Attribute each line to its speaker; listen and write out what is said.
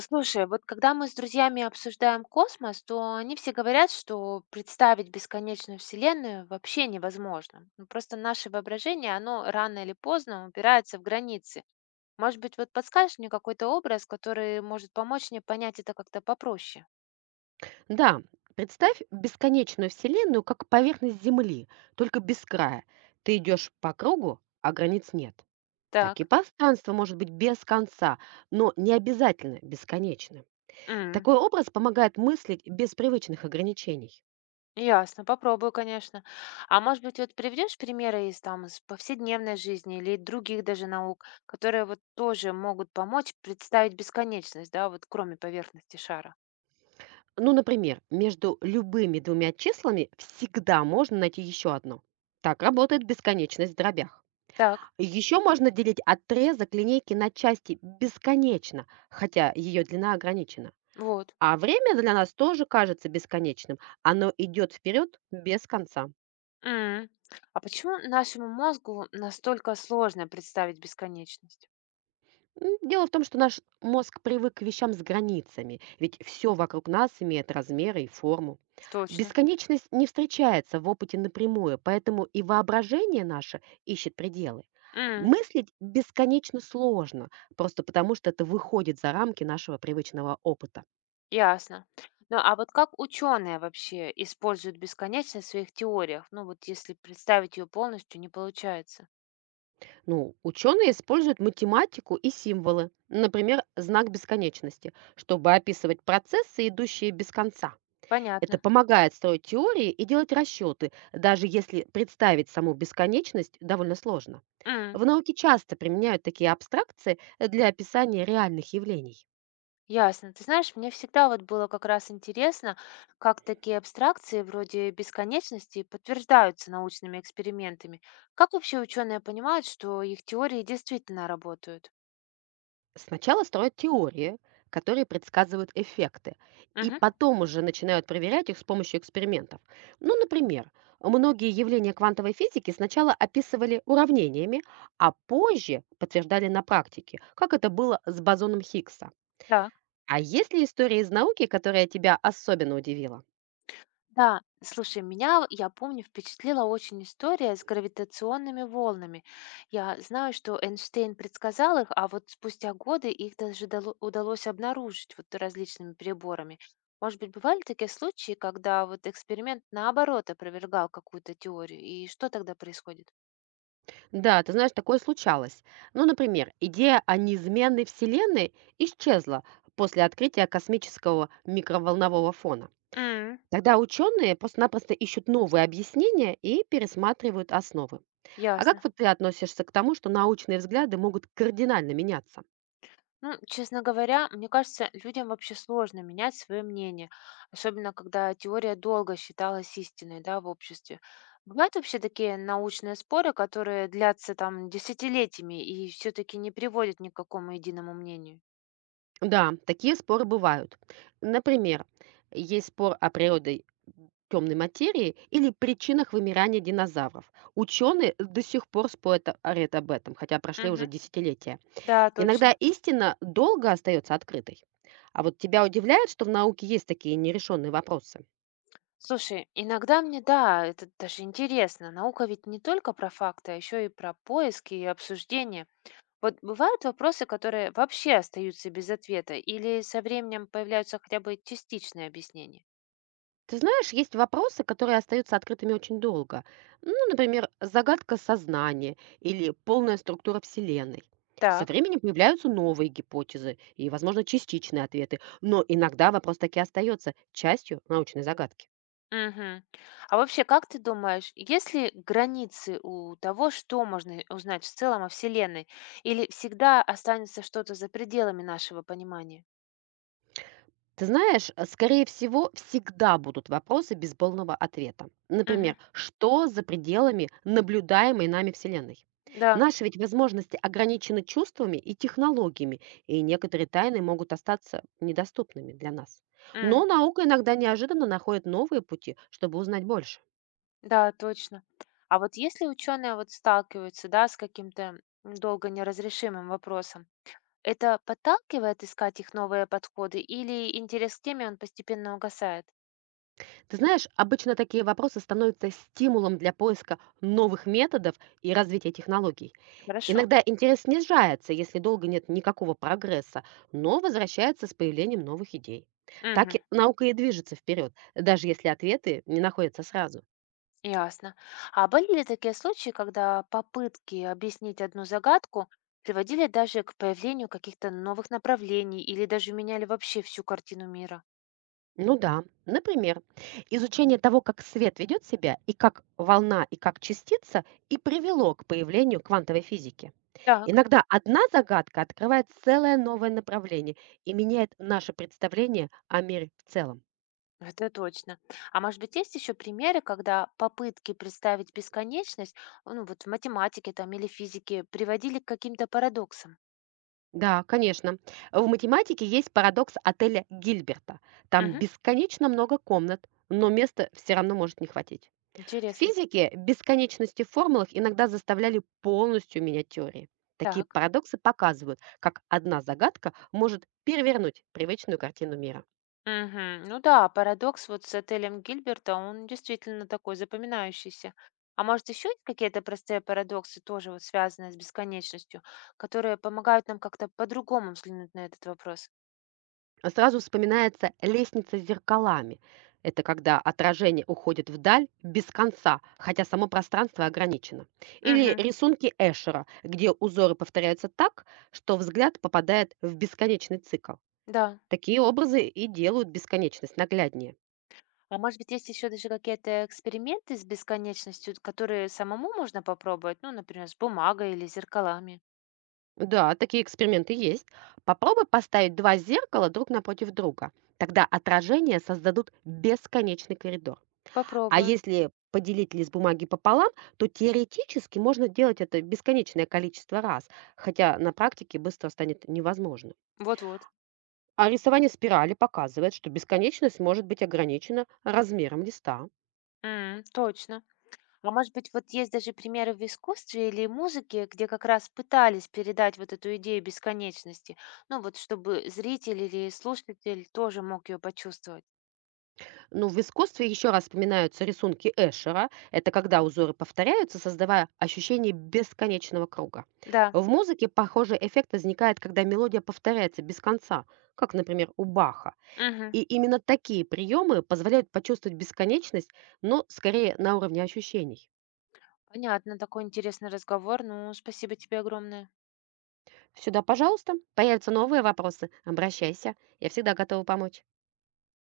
Speaker 1: Слушай, вот когда мы с друзьями обсуждаем космос, то они все говорят, что представить бесконечную Вселенную вообще невозможно. Ну, просто наше воображение, оно рано или поздно упирается в границы. Может быть, вот подскажешь мне какой-то образ, который может помочь мне понять это как-то попроще?
Speaker 2: Да, представь бесконечную Вселенную как поверхность Земли, только без края. Ты идешь по кругу, а границ нет. Так и
Speaker 1: Так.
Speaker 2: пространство может быть без конца, но не обязательно бесконечным.
Speaker 1: М.
Speaker 2: Такой образ помогает мыслить без привычных ограничений.
Speaker 1: Ясно, попробую, конечно. А может быть, вот приведешь примеры из там из повседневной жизни или других даже наук, которые вот тоже могут помочь представить бесконечность, да, вот кроме поверхности шара?
Speaker 2: Ну, например, между любыми двумя числами всегда можно найти еще одно. Так работает бесконечность в дробях.
Speaker 1: Так,
Speaker 2: Еще можно делить отрезок линейки на части бесконечно, хотя ее длина ограничена.
Speaker 1: вот.
Speaker 2: А время для нас тоже кажется бесконечным. Оно идет вперед без конца.
Speaker 1: М. А почему нашему мозгу настолько сложно представить бесконечность?
Speaker 2: Дело в том, что наш мозг привык к вещам с границами, ведь все вокруг нас имеет размеры и форму.
Speaker 1: Точно.
Speaker 2: Бесконечность не встречается в опыте напрямую, поэтому и воображение наше ищет пределы.
Speaker 1: М.
Speaker 2: Мыслить бесконечно сложно, просто потому что это выходит за рамки нашего привычного опыта.
Speaker 1: Ясно. Ну а вот как ученые вообще используют бесконечность в своих теориях? Ну вот если представить ее полностью, не получается.
Speaker 2: Ну, ученые используют математику и символы, например, знак бесконечности, чтобы описывать процессы, идущие без конца. Это
Speaker 1: Понятно.
Speaker 2: помогает строить теории и делать расчеты, даже если представить саму бесконечность довольно сложно.
Speaker 1: М.
Speaker 2: В науке часто применяют такие абстракции для описания реальных явлений.
Speaker 1: Ясно. Ты знаешь, мне всегда вот было как раз интересно, как такие абстракции вроде бесконечности подтверждаются научными экспериментами. Как вообще ученые понимают, что их теории действительно работают?
Speaker 2: Сначала строят теории, которые предсказывают эффекты, и
Speaker 1: Мгм.
Speaker 2: потом уже начинают проверять их с помощью экспериментов. Ну, например, многие явления квантовой физики сначала описывали уравнениями, а позже подтверждали на практике, как это было с бозоном Хиггса.
Speaker 1: Так.
Speaker 2: А есть ли история из науки, которая тебя особенно удивила?
Speaker 1: Да, слушай, меня, вот, я помню, впечатлила очень история с гравитационными волнами. Я знаю, что Эйнштейн предсказал их, а вот спустя годы их даже удалось обнаружить вот различными приборами. Может быть, бывали такие случаи, когда вот эксперимент наоборот опровергал какую-то теорию, и что тогда происходит?
Speaker 2: Да, ты знаешь, такое случалось. Ну, например, идея о неизменной Вселенной исчезла после открытия космического микроволнового фона.
Speaker 1: М.
Speaker 2: Тогда ученые просто-напросто ищут новые объяснения и пересматривают основы. А как
Speaker 1: Ясно.
Speaker 2: вот ты относишься к тому, что научные взгляды могут кардинально меняться?
Speaker 1: Ну, честно говоря, мне кажется, людям вообще сложно менять свое мнение, особенно когда теория долго считалась истиной, да, в обществе. Бывают вообще такие научные споры, которые длятся там десятилетиями и все-таки не приводят ни к какому единому мнению.
Speaker 2: Да, такие споры бывают. Например, есть спор о природе темной материи или причинах вымирания динозавров. Ученые до сих пор спорят о- орят об этом, хотя прошли уже
Speaker 1: Мгм.
Speaker 2: десятилетия.
Speaker 1: Да,
Speaker 2: Иногда
Speaker 1: точно.
Speaker 2: истина долго остается открытой. А вот тебя удивляет, что в науке есть такие нерешенные вопросы?
Speaker 1: Слушай, иногда мне, да, это даже интересно. Наука ведь не только про факты, а еще и про поиски и обсуждения. Вот бывают вопросы, которые вообще остаются без ответа, или со временем появляются хотя бы частичные объяснения?
Speaker 2: Ты знаешь, есть вопросы, которые остаются открытыми очень долго. Ну, например, загадка сознания или полная структура Вселенной. Со
Speaker 1: Так.
Speaker 2: временем появляются новые гипотезы и, возможно, частичные ответы, но иногда вопрос таки остается частью научной загадки.
Speaker 1: Мгм. А вообще, как ты думаешь, есть ли границы у того, что можно узнать в целом о Вселенной, или всегда останется что-то за пределами нашего понимания?
Speaker 2: Ты знаешь, скорее всего, всегда будут вопросы без полного ответа.
Speaker 1: Мгм.
Speaker 2: Например, что за пределами наблюдаемой нами Вселенной?
Speaker 1: Да.
Speaker 2: Наши ведь возможности ограничены чувствами и технологиями, и некоторые тайны могут остаться недоступными для нас.
Speaker 1: М.
Speaker 2: Но наука иногда неожиданно находит новые пути, чтобы узнать больше.
Speaker 1: Да, точно. А вот если ученые вот сталкиваются, да, с каким-то долго неразрешимым вопросом, это подталкивает искать их новые подходы или интерес к теме он постепенно угасает?
Speaker 2: Ты знаешь, обычно такие вопросы становятся стимулом для поиска новых методов и развития технологий.
Speaker 1: Хорошо.
Speaker 2: Иногда интерес снижается, если долго нет никакого прогресса, но возвращается с появлением новых идей. Так
Speaker 1: Мгм.
Speaker 2: и- наука и движется вперед, даже если ответы не находятся сразу.
Speaker 1: Ясно. А были ли такие случаи, когда попытки объяснить одну загадку приводили даже к появлению каких-то новых направлений или даже меняли вообще всю картину мира?
Speaker 2: Ну да, например, изучение того, как свет ведет себя, и как волна, и как частица, и привело к появлению квантовой физики.
Speaker 1: Так,
Speaker 2: Иногда одна загадка открывает целое новое направление и меняет наше представление о мире в целом.
Speaker 1: это точно. А может быть, есть еще примеры, когда попытки представить бесконечность, ну вот в математике там или физике, приводили к каким-то парадоксам?
Speaker 2: Да, конечно. В математике есть парадокс отеля Гильберта. Там
Speaker 1: Мгм.
Speaker 2: бесконечно много комнат, но места все равно может не хватить. В
Speaker 1: Интересно.
Speaker 2: физике бесконечности в формулах иногда заставляли полностью менять теории. Такие
Speaker 1: Так.
Speaker 2: парадоксы показывают, как одна загадка может перевернуть привычную картину мира.
Speaker 1: Мгм. Ну да, парадокс вот с отелем Гильберта, он действительно такой запоминающийся. А может, еще есть какие-то простые парадоксы, тоже вот связанные с бесконечностью, которые помогают нам как-то по-другому взглянуть на этот вопрос?
Speaker 2: А сразу вспоминается лестница с зеркалами. Это когда отражение уходит вдаль без конца, хотя само пространство ограничено. Или
Speaker 1: Мгм.
Speaker 2: рисунки Эшера, где узоры повторяются так, что взгляд попадает в бесконечный цикл.
Speaker 1: Да.
Speaker 2: Такие образы и делают бесконечность нагляднее.
Speaker 1: А может быть, есть еще даже какие-то эксперименты с бесконечностью, которые самому можно попробовать, ну, например, с бумагой или зеркалами?
Speaker 2: Да, такие эксперименты есть. Попробуй поставить два зеркала друг напротив друга. Тогда отражения создадут бесконечный коридор. А
Speaker 1: Попробую.
Speaker 2: если поделить лист бумаги пополам, то теоретически можно делать это бесконечное количество раз, хотя на практике быстро станет невозможно.
Speaker 1: Вот-вот.
Speaker 2: А рисование спирали показывает, что бесконечность может быть ограничена размером листа.
Speaker 1: М, точно. А может быть, вот есть даже примеры в искусстве или музыке, где как раз пытались передать вот эту идею бесконечности, ну вот чтобы зритель или слушатель тоже мог ее почувствовать.
Speaker 2: Но в искусстве еще раз вспоминаются рисунки Эшера. Это когда узоры повторяются, создавая ощущение бесконечного круга.
Speaker 1: Да,
Speaker 2: В музыке похожий эффект возникает, когда мелодия повторяется без конца, как, например, у Баха.
Speaker 1: мгм.
Speaker 2: И именно такие приемы позволяют почувствовать бесконечность, но скорее на уровне ощущений.
Speaker 1: Понятно, такой интересный разговор. Ну, спасибо тебе огромное.
Speaker 2: Сюда, пожалуйста, появятся новые вопросы, обращайся, я всегда готова помочь.